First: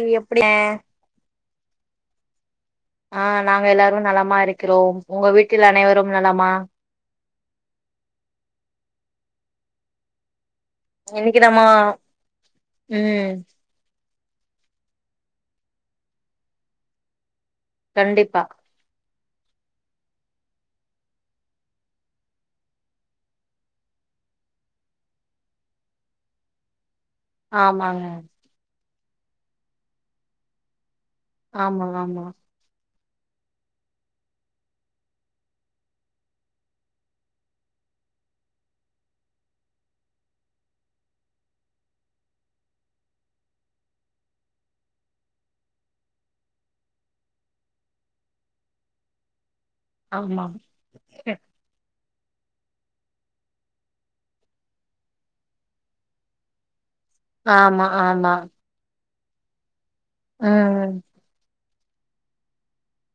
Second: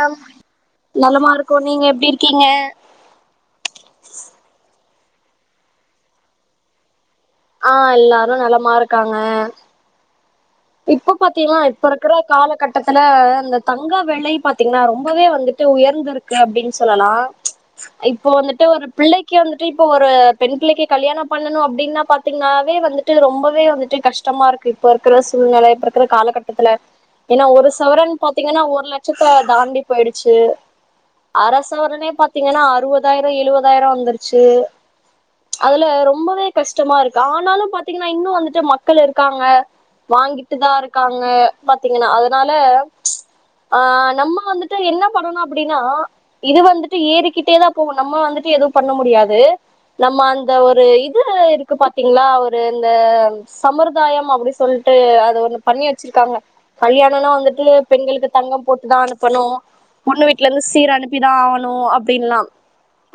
இது எப்டில நல்லமா இருக்கோ நீங்க எப்டி இருக்கீங்க அ நாங்க எல்லாரும் நலமா இருக்கிறோம் ஒங்க வீட்டில அனைவரும் நலமா ஆ எல்லாரும் நலமா இருக்காங்க இப்போ இன்னைக்கு பாத்தீன்னா நம்ம இப்ப இருக்கற காலகட்டத்துல ம் அந்த தங்க வெலை பாத்தீங்கன்னா ரொம்பவே வந்துட்டு உயர்ந்திருக்கு அப்டின் சொல்லலா இப்போ கண்டிப்பா வந்துட்டு ஒரு பிள்ளைக் கே வந்துட்டு இப்போ ஒரு பெண் பிள்ளைகே கல்யாணோ பண்ணணும் அப்படின்னா பாத்தீங்கன்னாவே வந்துட்டு ரொம்பவே வந்துட்டு கஷ்டமாருக் க்கு இப்ப இருக்கற சூழ்நெல இப்ப இருக்கற காலகட்டத்துல ஏன்னா ஒரு ஆமாங்க சவரன் பா பாத்தீங்கன்னா ஒரு லட்சத்த தாண்டி போயிடுச்சு அர ஆமா சவரனே ஆமா பாத்தீங்கன்னா அறுவ பதாயிரம் எழுவதாயிரம் வந்துருச்சு அதுல ரொம்பவே கஷ்டமாருக்கு ஆனாலு பாத்தீங்கன்னா இன்னு வந்துட்டு மக்கள் எடுக்காங்க வாங்கிட்டுதாருக்காங்க பாத்தீங்கன்னா அதனால ஆ நம்ம வந்துட்டு என்ன பண்ணணும் அப்படீன்னா இது வந்துட்டு ஏறிக்கிட்டேதா போகும் நம்ம வந்துட்டு எதுவு பண்ண முடியாது நம்ம ஆமா அந்த ஒரு இது இருக்கு பாத்தீங்களா ஒரு இந்த சம்முர்தாயம் அப்படி சொல் ட்டுஅது ஒண்ணு பண்ணி வச்சிருக்காங்க கல்யாணம்னா வந்துட்டு ஆமா பெண்களுக்கு ஆமா தங்கம் போட்டு தா அனுப்பணும் பொண்ணு வீட்லருந்து ம் சீரனுப் ணிதா ஆவணு அப்டின்லா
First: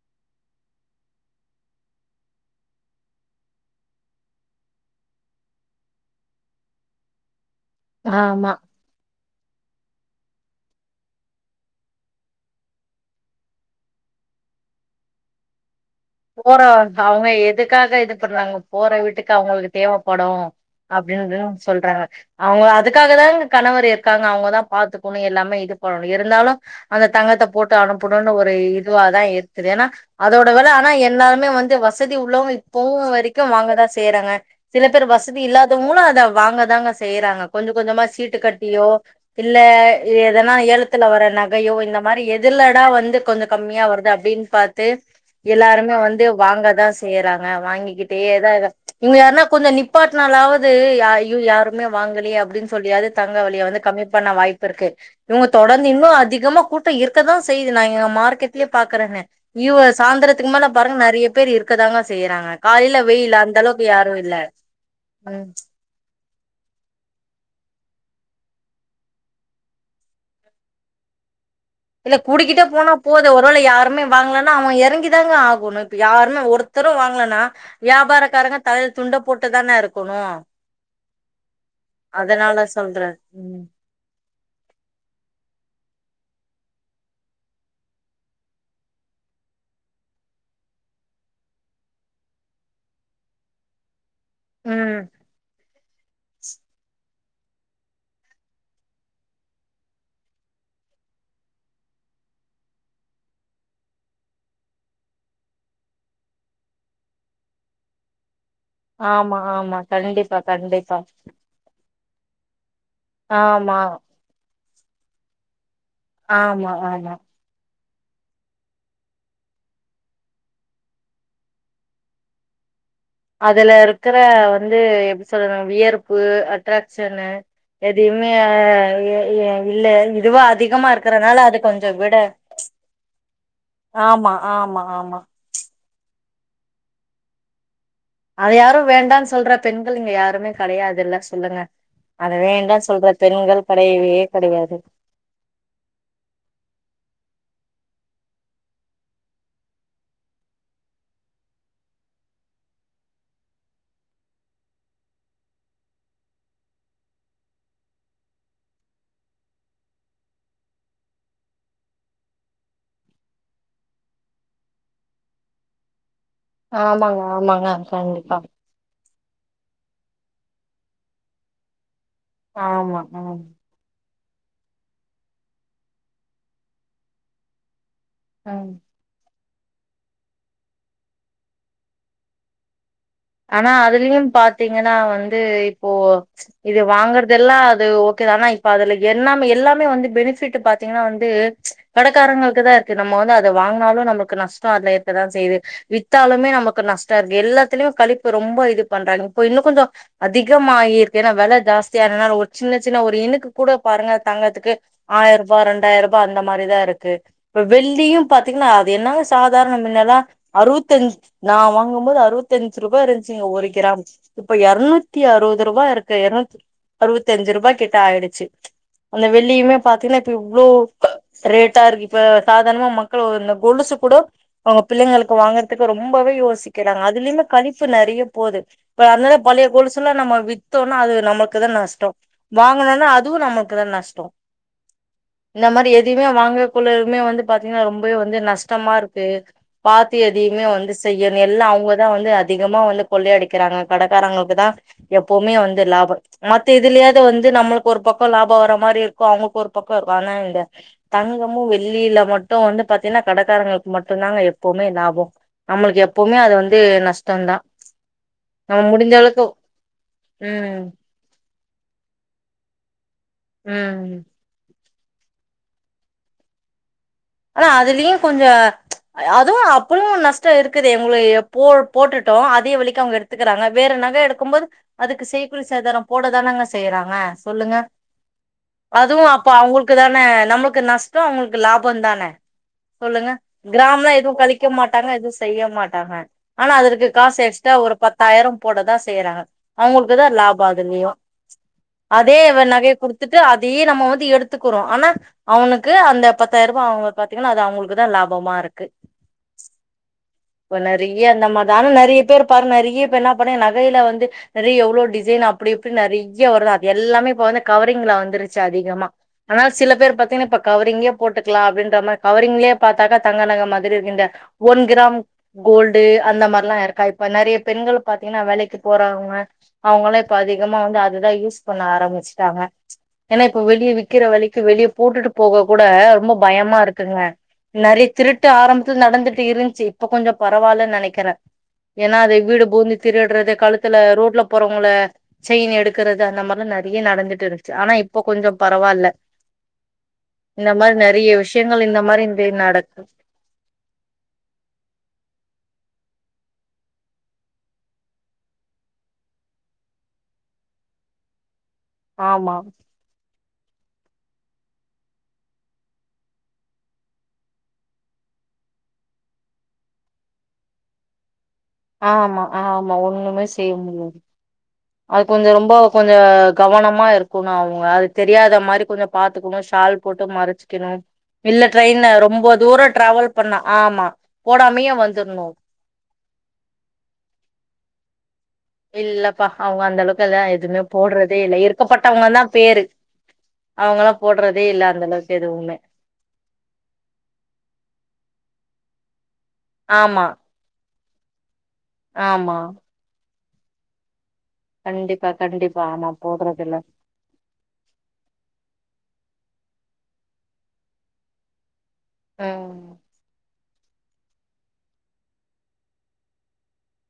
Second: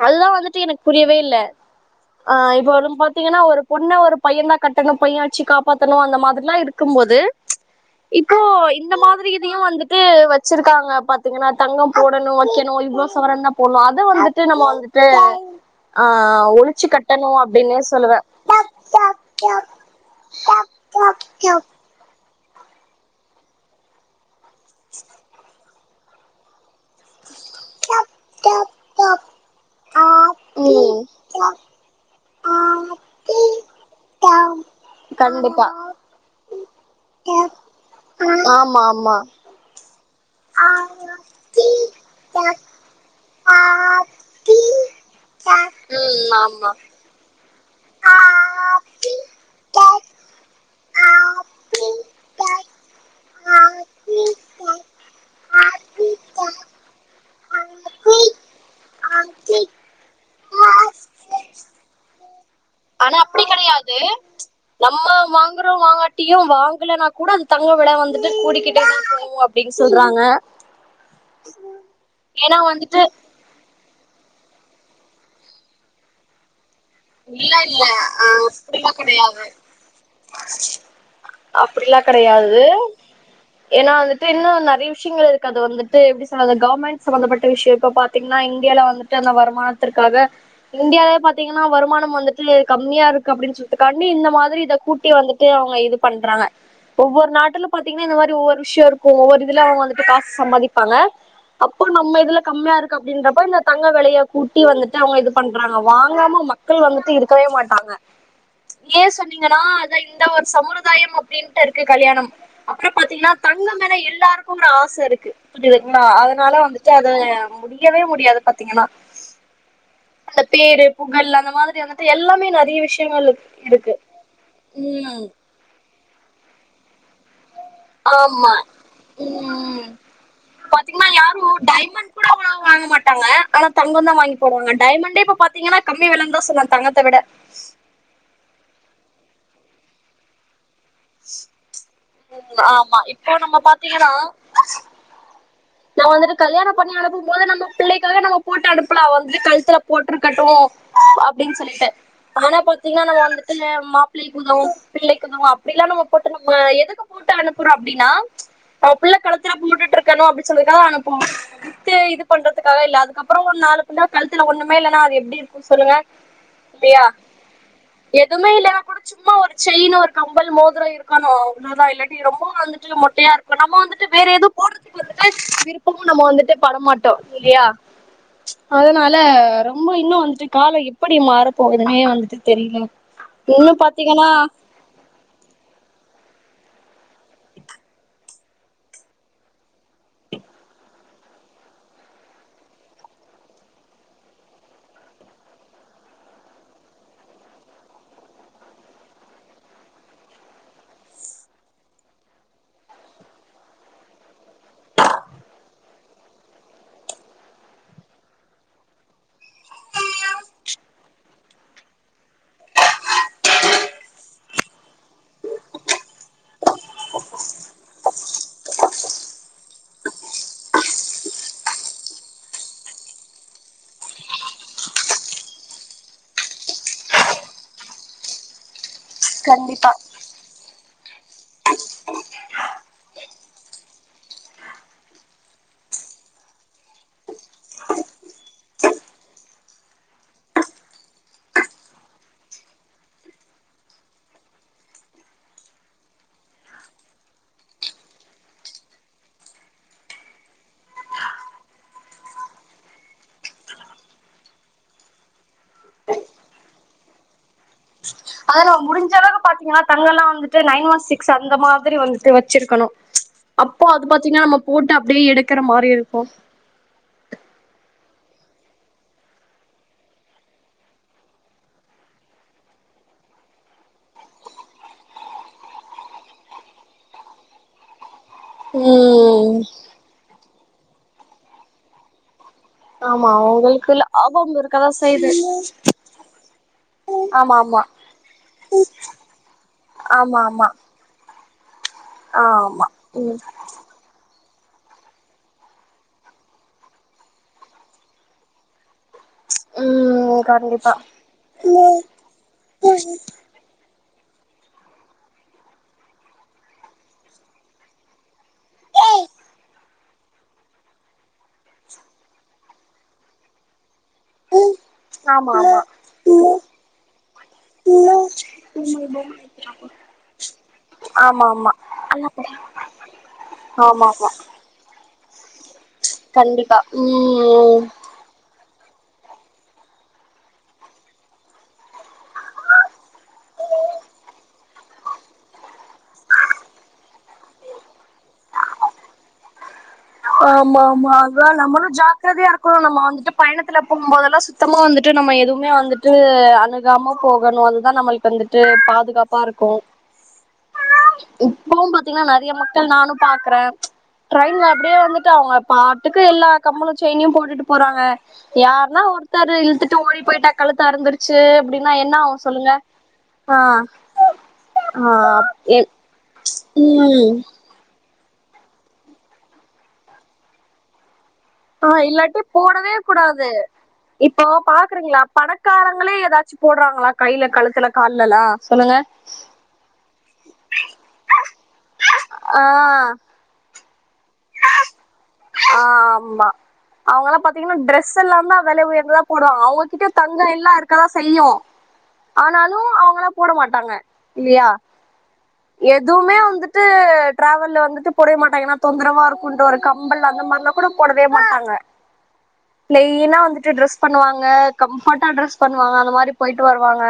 அதுதா வந்துட்டு எனக் புரியவே இல்ல ஆ இப்ப வந்து பாத்தீங்கனா ஒரு பொண்ண ஒரு பையந்தா கட்டணு பையன் வச்சு காப்பாத்தணு அந்த மாதிர் லா இருக்கும்போது இப்போ ஆமா இந்த மாதிரி இதையு வந்துட்டு வச்சிருக்காங்க பாத்தீங்கனா தங்கோ போடணு வைக்கணு இவ்ளோ சவரந்தா போனு அது வந்துட்டு நம்ம வந்துட்டு ஆ போற ஒழிச்சு கட்டணு அவ்ங்க அப்டின்னே எதுக்காக இது சொல்லுவே பண்றாங்க போற வீட்டுக்கு அவுங்களுக்கு தேவப்படு அப்டின்தா சொல்றாங்க அவுங்க அதுக்காகதா இவ்ங்க கணவர் இருக்காங்க அவ்ங்கதா பாத்துக்குணு எல்லாமே இது பண்ணணு இருந்தாலு அந்த தங்கத்த போட்டு அனுப்பணுனு ஒரு இதுவாதா இருக்குது ஏனா அதோட வெல ஆனா ம் எல்லாருமே வந்து வசதி உள்ளவ்ங்க இப்பவு வரைக்கு வாங்கதா செய்றாங்க சில பேர் வசதி கண்டிப்பா இல்லாதவ்ங்குளு அத வாங்கதாங்க செய்றாங்க கொஞ்ச கொஞ்சமா சீட்டு ஆமா கட்டியோ ஆமா இல்ல எதனா ஏழத்துல வர நகையோ இந்த மாரி எதுலடா வந்து கொஞ்சோ கம்மியா வருதோ அது அப்டின் பாத்து எல்லாருமே ம் வந்து ஆமா வாங்கதா செய்றாங்க வாங்கிக்கிட்டேதா இரா இவ்ங்க யார்னா கொஞ்சோ நிப்பாட்னாலாவது யா ஐயோ யாருமே வாங்கலயே அப்டின் சொல்லியாது தங்க லெலய வந்து கம்மி பண்ண வாய் ப்பிருக்கு இவ்ங்க தொடர்ந்து இன்னு அதிகமா கூட்டோ இருக்கதா செய்து நான் இங்க மார்க்கெட்லே பாக்குறனே இவ்ங்க சாந்திரத் துக்கு மேல பாருங்க நெறைய பேர் இருக்கதாங்க செய்றாங்க காலேல ஆனா வெயில் அப்டி அந்த அளவுக்கு கெடையாது யாரு இல்ல நம்ம ம் வாங்குறோ வாங்காட் டியு வாங்குலனா கூட அந் தங்கோ வெல வந்துட்டு கூடிக்கிட்டேதா போகு அப்டின் சொல்றாங்க இல்ல ஏன்னா கூடிக்கிட்டே போனா வந்துட்டு போது ஒருவேள யாருமே வாங்லனா அவ்ங்க எறங்கி தாங்க ஆகுணு இப்ப யார்னா ஒரு த்தரு வாங்லனா வியாபாரக்காரங்க தலைல துண்ட போட்டுதான இருக்குணு அப்டிலா அதனால சொல்ற ம் த்து இன்னு நெறைய விஷ்யங்கள் இருக்கு அது வந்துட்டு எப்டி சொல்றது கவ்ர்மெண்ட் சமந்தப்பட்ட விஷ்யோ இப்ப பாத்தீங்னா இந்தியால வந்துட் டு அந்த வருமானத்திற்காக இந்தியாவே பாத்தீங்ன் னா வருமானம் வந்துட்டு கம்மியா இருக்கு அப்டின் சொல்ற்துக்காண்டி இந்த மாதிரி இத ம் கூட்டி வந்துட்டு அவ்ங்க இது பண்றாங்க ஒவ்வொரு நாட்டுல பாத்தீங்னா இந்த மாரி ஒவ்வொரு விஷ்யோ இருக்கு ஒவ்வொரு இதுல அவ்ங்க வந்துட்டு காஸ் சம்பாதிப்பாங்க அப்போ நம்ம இதுல கம்மியா இருக்கு அப்டின்றப்ப இந்த தங்க வெலைய கூட்டி வந்துட்டு அவ்ங்க இது பண்றாங்க வாங்காம ம க்கள் வந்துட்டு இருக்கவே மாட்டாங்க ஏன் ஆமா சொன்னீங்கனா ஆமா அதா இந்த கண்டிப்பா ஒரு கண்டிப்பா சம்முருதாயம் அப்டின் ட்டு இருக்கு கல்யாணம் அப்புறம் பாத்தீங்னா ஆமா தங்கம் மேல எல்லாருக்குந்தா ஆச இருக்கு புதிதுங்ளா அதனால ஆமா வந்துட்டு அது ஆமா முடியவே முடியாது பாத்தீங்கனா அந்த பேரு புகழ் அந்த மாதிரி வந்துட்டு எல்லாமே நெறைய விஷ் அதுல இருக்குற வந்து எப்டி ம் சொல்லனு வியர்ப்பு அட்ராக்ஷன்னு எதையுமே ஆமா ம் இல்ல இதுவு அதிகமா பாத்தீங்கன்னா இருக்கறனால அது கொஞ்சோ விட டாங்க ஆனா தங்கோந்தா ஆமா வாங்கி போடுவாங்க ஆமா ஆமா டைமண்டே இப்ப பாத்தீங்கனா கம்மி வெலந்தான் சொல்லா தங்கத்த விட அது யாரு வேண்டான் சொல்ற பெண்கள் இங்க யாருமே கெடையாதுல்ல சொல்லுங்க அத வேண்டா ஆமா சொல்ற இப்போ நம்ம பெண்கள் கெடையவே பாத்தீங்கன்னா கெடையாது நம்ம வந்துட்டு கல்யாணம் பண்ணி அனுப்பும் போது நம்ம பிள்ளைக்காக நம்ம போட்டு அனுப்புலா வந்துட்டு கழுத்துல போட்ருக்கட்டு அப்டின் சொல்லிட்டு ஆனா பாத்தீங்னா நம்ம வந்துட்டு மாப்பிள்ளைக்கு உதவு பிள்ளைக்குதவு அப்டிலா நம்ம போட்டு நம்ம எதுக்கு போட்டு அனுப்புறோ அப்டினா நம்ம பிள்ள கழுத்துல போட்டுட்ருக்கணு அப்டி சொல்லிதா அனுப்பும் வித்து இது பண்றதுக்காக இல்ல அதுக்கப்புறோ ஒரு நாளக்குந்தா கழுத்துல ஒன்னுமே இல்லனா அது எப்டி இருக் கு சொல்லுங்க இல்லையா ஆமாங்க ஆமாங்க கண்டிப்பா எதுமே இல்ல கூட சும்மா ஒரு செயினு ஒரு கம்பல் மோதுரோ இருக்கணு அவ்ளதா இல்ல ரொம்ப வந்துட்டு ஆமா மொட்டையா ஆமா இருக்கு நம்ம வந்துட்டு வேற ஏதுவு போடுறதுக்கு வந்து விருப்பமு நம்ம வந்துட்டு படமாட்டோ இல்லையா ம் அதனால ரொம்ப இன்னு வந்துட்டு கால எப்டி மாறப்போகுதுனே வந்துட்டு தெரியல இன்னு பாத்தீங்கன்னா ஏன்னா வந்து இப்போ இது வாங்கறத எல்லா அது ஓகேதானா இப்ப அதுல எல்லாம எல்லாமே வந்து பெனிஃபிட் பாத்தீங்கன்னா வந்து கடைக்காரங்களுக்கு தா இருக்கு நம்ம வந்து அத வாங்குனாலு நம்மளுக்கு நஷ்டம் அதுல இருக்கதா செய்யுது வித்தாலுமே நமக்கு நஷ்ட இருக்கு எல்லாத்துலயு கழிப்பு ரொம்ப இது பண்றாங்க இப்ப இன்னு கொஞ்சோ அதிகமாகிருக்கு ஏன்னா வெல ஜாஸ்திய இருனால ஒரு சின்ன சின்ன ஒரு இனுக்கு கூட பாருங்க தங்கதுக்கு ஆயிர ரூபா ரெண்டாயிர ரூபா அந்த மாரிதா இருக்கு இப்ப வெள்ளியு பாத்தீங்கன்னா அது என்னங்க சாதாரண மின்னல்லா அறுவத்தஞ்சு நா வாங்கு போது அறுவத்திஞ்சு அஞ்சு ரூபா இருந்துச்சிங்க ஒரு கிராம் இப்ப எரநூத்தி அறுபது ரூபாய் இருக்கு எரநூத்தி அறுவத்தி அஞ்சு ரூபா கிட்ட ஆயிடுச்சு அந்த வெள்ளியுமே பாத்தீங்கன்னா இப்ப இவ்ளோ ரேட்டாருக்கு இப்ப சாதாரணமா மக்கள் ஒரு கொலுசு கூட அவங்க பிள்ளைங்களுக்கு வாங்குறதுக்கு ரொம்பவே யோசிக்கிறாங்க அதுலயுமே கழிப்பு நெறைய போகுது இப்ப அதனால பழைய கண்டிப்பா கொலுச எல்லாம் நம்ம வித் வித்தோனா அது நமக்கு தா நஷ்டோ வாங்கணும்னா அதுவு நமக்கு தா நஷ்டோ இந்த மாரி எதுவுமே வாங்கக்குள்ளதுமே வந்து பாத்தீங்கன்னா ரொம்பவே வந்து நஷ்டமா இருக்கு பாத்து எதையுமே வந்து செய்யணு எல்லா அவங்கதா வந்து அதிகமா வந்து கொள்ளை அடிக்கிறாங்க கடைக்காரங்களுக்கு தா எப்பவுமே வந்து லாபம் மத்த இதுலயாவது வந்து நம்மளுக்கு ஒரு பக்கோ லாப வர்ற மாரி இருக்கு அவங்களுக்கு ஒரு பக்கோ இருக்கு அதனான் இந்த தங்கமு வெள்ளியில மட்டு வந்து பாத்தீங்கன்னா கடைக்காரங்களுக்கு மட்டு தாங்க எப்பவுமே லாபோ நம்மளுக்கு எப்பவுமே அது வந்து நஷ்டம்தான் அதலா முடிஞ்ச அளவுக்கு பாத்தீங்கன்னா தங்கல்லா வந்துட்டு நைன் ம் ஒன் சிக்ஸ் அந்த மாதிரி வந்துட்டு வச்சிருக்கணு அப்போ அது ம் பாத்தீங்கன்னா நம்ம போட்டு அப்டியே எடுக்கிற மாரி இருக்கு ஆனா அதுலயு கொஞ்ச அதுவு அப்பளு நஷ்ட இருக்குது எங்கள போ போட்டுட்டோ அதே வெலைக்கு அவங்க இருக்கு எடுத்துகறாங்க வேற நகை எடுக்கு போது அதுக்கு செய் கூலி சேதார போடதானங்க செய்றாங்க சொல்லுங்க அதுவு அப்ப ம் அவங்களுக்கு தான நம்மளுக்கு நஷ்டோ அவங்களுக்கு லாப தான ஆமா சொல்லுங்க உங்களுக்குள்ள கிராம்லா எதுவு ஆபம் கழிக்க இருக்கதா மாட்டாங்க செய்யுது எதுவு செய்ய மாட்டாங்க ஆனா அதற்கு காசு ஆமா எக்ஸ்ட்ரா ஆமா ஒரு பத்து பத்தாயிரோ போடதா செய்றாங்க அவங்களுக்குதா ஆமா லாப ஆமா அதுலயு அதே ஆமா நகைய குடுத்துட்டு அதையே நம்ம வந்து எடுத்து கத்துக்குறோ ஆனா அவனுக்கு அந்த பத்தாயிர ரூபா அவங்க பாத்தீங்கன்னா அது அவங்களுக்குதா லாபமா இருக்கு ம் இப்ப கண்டிப்பா நெறைய அந்த மாரிதா ஆனா நெறைய பேர் பாரு நெறைய பேர் என்ன பண்ணங்க நகையில வந்து நெறைய எவ்ளவு டிசைன் அப்டி அப்டி நெறைய வரும்து அது எல்லாமே இப்ப வந்து கவரிங்ல வந்துருச்சு [unintelligible] அதிகமா ஆனா சில பேர் பாத்தீங்கன்னா இப்ப கவரிங்கே போட்டுக்கலா அப்டின்ற மாரி கவரிங்லயே பாத்தாங்க தங்கநக மாரி இருக்கு இந்த ஒன் கிராம் ஆமா கோல்டு அந்த மாரிலா இருக்கா இப்ப நெறைய பெண்கள் பாத்தீங்கன்னா வேலைக்கு போறாவங்க அவங்களா இப்ப அதிகமா வந்து அதுதா ஆமா யூஸ் ஆமா பண்ண ஆமா ஆரம்பிச்சுட்டாங்க ஏன்னா இப்ப வெளிய ஆமா விக்கிற ஆமா விக்கு வெளியே போட்டுட்டு போக கூட ரொம்ப கண்டிப்பா பயமா இருக்குங்க ம் நெறை இப்ப திருட்டு ஆரம்பத்து நடந்துட்டு இருந்துச்சு இப்ப கொஞ்ச பரவாயில்லன்னு நெனைக்கிறே ஏன்னா அத வீடு பூந்து திருடுறது கழுத்துல ரோட்ல போறவங்கள செயின் எடுக்குறது அந்த மாரிலா நறைய நடந்துட்டு இருன்ச்சு ஆனா இப்ப கொஞ்ஜோ பரவால்ல இந்த ஆமா மாரி ஆமா நெறைய அதா நம்மளு விஷயங்கள் இந்த மாரி இந்த ஜாக்கிரதையா இருக்கணு நம்ம நடக்கு வந்துட்டு பயணத்துல போம்போதெல்லா சுத்தமா வந்துட்டு நம்ம எதுவுமே வந்துட்டு அணுகாம போகணு அதுதான் நம்ளுக்கு வந்துட்டு பாதுகாப்பா இருக்கும் இப்பவும் பாத் இன்னு நறைய ஆமா மக்கள் நானு பாக்றேன ட்ரெயின்ல அப்டியே வந்துட்டு அவங்க பாட்டுக்கு எல்லா கம்பள செய்னியும் போட்டுட்டு போறாங்க யாருன்னா ஒருத்தரு இழுத்துட்டு ஓடி போயிட்டு கழுத்தருந்து ச்சு அப்டின்னா என்ன ஆமா ஆகு சொல்லுங்க ஆமா ஒண்ணுமே ஆ செய்ய முடியாது ஆ அது கொஞ்சம் எ ரொம்ப கொஞ்ச கவனமா ம் இருக்குனு நாவ் அது தெரியாத மாரி கொஞ்ச பாத்துக்கணு ஷால் போட்டு மறச்சிக்கணும் இல்ல ஆ ட்ரெயின்ல இல்லாட்டி ரொம்ப தூரோ போடவே ட்ராவல் கூடாது பண்ணா ஆமா போடாமயே வந்துரணு உக்காரங்களே ஏதாச்சும் போடுறாங்களா கையில கழுத்துல கால்லலா சொல்லுங்க இல்லப்பா அவுங்க அந்த அளவுக்கு எல்லா எதுவுமே போடுறதே இல்ல இருக்கப்பட்டவங்க தான் ஆ பேரு அவுங்கல்லா போடுறதே இல்ல அந்த அளவுக்கு எதுவுமே ஆமா அவங்கலாம் பாத்தீங்கன்னா ட்ரெஸ் எல்லாமே தான் வேலை உயர்ந்ததா போடுவாங்க அவங்ககிட்ட ஆமா தங்கம் எல்லா இருக் கா செய்யும் ஆமா ஆனாலும் அவுங்களாம் போட மாட்டாங்க இல்லயா கண்டிப்பா கண்டிப்பா ஆமா எதுவுமே போடுறதில்ல வந்துட்டு டிராவல்ல வந்துட்டு போடவே மாட்டாங்க ஏன்னா தொந்தரவா இருக்குன்ட்டு ஒரு கம்பல் அந்த மாரிலா கூட போடவே மாட்டாங்க ம் ப்ளைனா வந்துட் இது ட்ரெஸ் பண்ணுவாங்க கம்ஃபர்டா டிரரெஸ் பண்ணுவாங்க அந்த மாரி போயிட்டு வருவாங்க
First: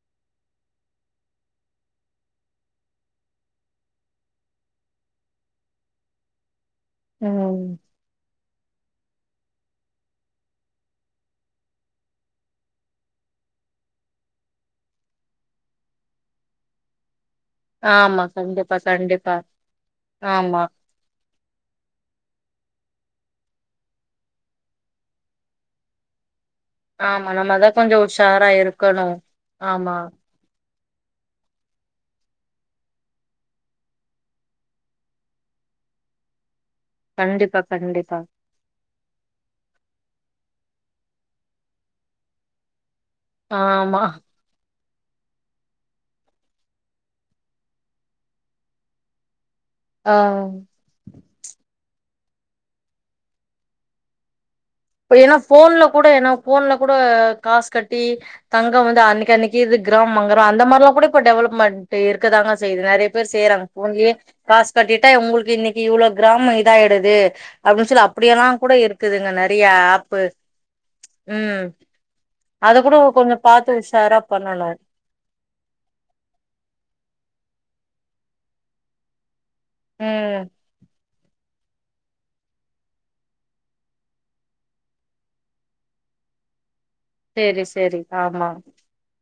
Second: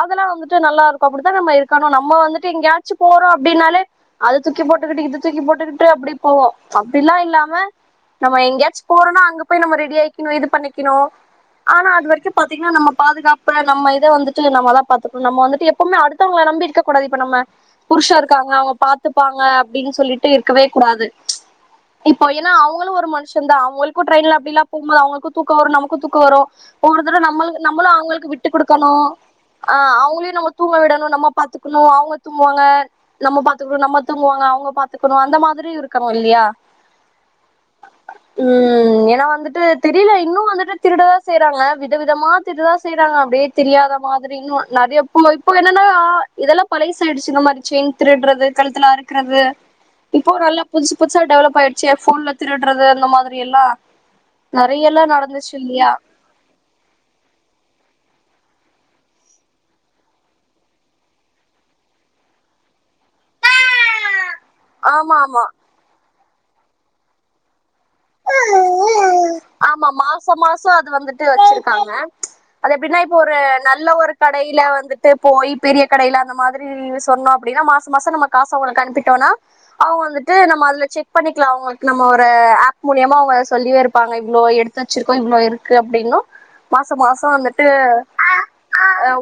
அதெல்லா வந்துட்டு நல்லா இருக்கும் அப்டித்தான் நம்ம இருக்கணு நம்ம வந்துட்டு எங்கயாச்சு போற அப்டின்னாலே அது தூக்கி போட்டுக்கிட்டு இது தூக்கி போட்டுக்கிட்டு அப்டி போவோம் அப்டிலா இல்லாம ம் நம்ம எங்கயாச்சும் போறோனா அங்க போய் நம்ம ரெடி ஆயிக்கணு இது பண்ணிக்கணு ஆனா அது வரைக்கும் பாத்தீங்கன்னா நம்ம பாதுகப்ப நம்ம இத வந்துட்டு நம்மதான் பாத்துக்கனோ நம்ப வந்துட்டு எப்பவுமே அடுத்த நம்பிக் இருக்ககூடாது இப்ப நம்ம புருஷன் ஆமா இருக்காங்க அவுங்க கண்டிப்பா கண்டிப்பா பாத்துப்பாங்க அப்டின்னு சொல்லிட்டு ஆமா இருக்கவே கூடாது இப்போ ஏன்னா அவுங்களும் ஒரு மனுஷன்தான் அவுங்களுக்கும் ட்ரெய்ன்ல அப்டிலா போமோது அவுங்களுக்கு தூக்கோம் வரும் நமக்கும் தூக்கவரும் ஒரு தட ஆமா நம்ம அதா நம்மளும் கொஞ்சோ அவுங்களுக்கு விட்டு உஷாரா குடுக்கணும இருக்கணு ஆ ஆமா அவுங்களயும் நம்ம தூங்க விடணும் நம்ம பாத்துக்கணும் அவுங்க தூங்குவாங்க நம்ம பாத்துக்கணும் நம்ம தூங்குவாங்க அவுங்க பாத்துக்கணும் அந்த மாதிரி இருக்கனும் இல்லையா கண்டிப்பா கண்டிப்பா ம் ஏன்னா வந்துட்டு தெரில இன்னும் வந்துட்டு திருடதான் செய்றாங்க விதவிதமா திருடதா செய்றாங்க அப்டியே தெரியாத ஆமா மாதிரின்னும் நறைய இப்ப இப்போ என்னன்னா இதெல்லாம் பழைசா ஆயிடுச்சுங்க மாரி செயின் திருடுறது கழுத்துல அறுக்குறது ஆ இப்போ நல்லா புதுசு புதுசா டெவலப் ஆயிடுச்சு போன்ல திருடுறது அந்த மாதிரி எல்லாம் நறைய எல்லாம் இப்ப ஏன்னா நடந்துச்சு ஃபோன்ல இல்லியா கூட ஏன்னா ஃபோன்ல கூட காசு கட்டி தங்கம் வந்து அன்னைக்கு அன்னைக்கு இது கிராம் வாங்ரோம் அந்த மாரிலாம் கூட இப்போ டெவலப்மெண்ட் இருக்கதாங்க செய்து நறைய பேர் செய்றாங்க ஓங்கே காசு கட்டிட்டா ஆமா ஆமா இவுங்களுக்கு இன்னைக் இவ்ளோ கிராம் இதாயிடுது அப்டின்னு சொல்லி அப்டியெல்லாம் கூட இருக்குது இங்க நறய ஆமா மாசோ மாசோம் அது வந்துட்டு ம் வச்சிருக்காங்க அது அத கூட எப்டின்னா இப்போ ஒரு கொஞ்சோ பாத்து நல்ல ஒரு உஷாரா கடையில பண்ணணு வந்துட் ட்டு போய் பெரிய கடையில அந்த மாதிரி சொன்னோம் அப்டின்னா மாசம் மாசம் நம்ப காச அவுங்களுக்கு அனுப்பிட்டோனா அனுப்பிட்டோம்னா அவுங்க வந்துட்டு ம் நம்ம அதுல செக் பண்ணிக்கலாம் அவுங்களுக்கு நம்ம ஒரு ஆப் மூலியமா அவங்க சொல்லியே இருப்பாங்க இவ்ளோ எடுத்து வச்சிருக்கோ இவ்ளோ இருக்குன்னு அப்படின்னு மாசொ மாசொ சேரி வந்துட்டு சேரி ஆமா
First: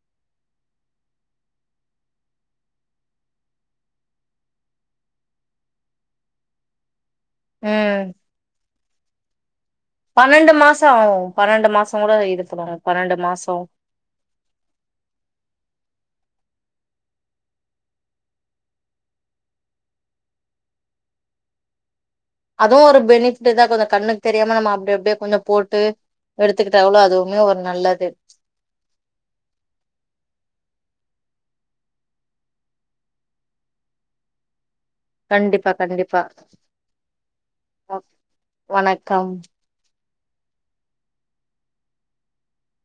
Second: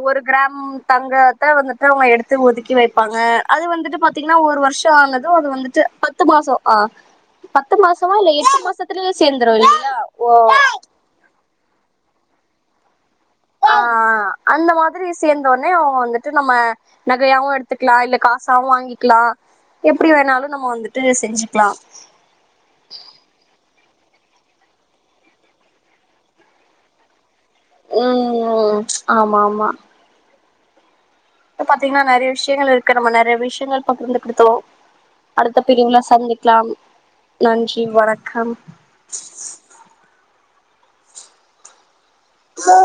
ஒரு கிராம் தங்கத்தை வந்துட்டு அவங்க எடுத்து ஒதுக்கி வைப்பாங்க அது வந்துட்டு பாத்தீங்கன்னா ஒரு வருஷோ ஆனதும் அது வந்துட்டு பத்து மாசொ ஆ பத்து ம் மாசமா இல்ல எட்டு மாசத்துலயே சேர்ந்துரூ இல்லிங்களா பன்னெண்டு மாசொ ஆவூ பன்னெண்டு மாசொ கூட இருக்கிறாங்க பன்னெண்டு மாசொ ஆ அந்த மாதிரி சேர்ந்தோட்னே அவங்க வந்துட்டு நம்ம நகையாவூ எடுத்துக்கலா இல்ல காசாவூ வாங்கிக்கலா எப்படி வேணாலூ நம்ம வந்துட்டு செஞ்சுக்கலா அதுவூ ஒரு பெனிஃபிட்தா கொஞ்சொ கண்ணுக்கு தெரியாம நம்ம அப்டி அப்படியே கொஞ்சொ போட்டு எடுத்துக்கிட்டாவ்வுல அதுவுமே வரூம் ம் ஆமா ஆமா இப்ப பாத்தீங்கன்னா நெறய விஷயங்கள் இருக்கு நம்ம நெறய விஷயங்கள் பகிர்ந்துகிட்டோ அடுத்த கண்டிப்பா பீடிங்ல கண்டிப்பா சந்திக்கலாம் நன்றி வணக்கம் வணக்கம் ஸ்சோ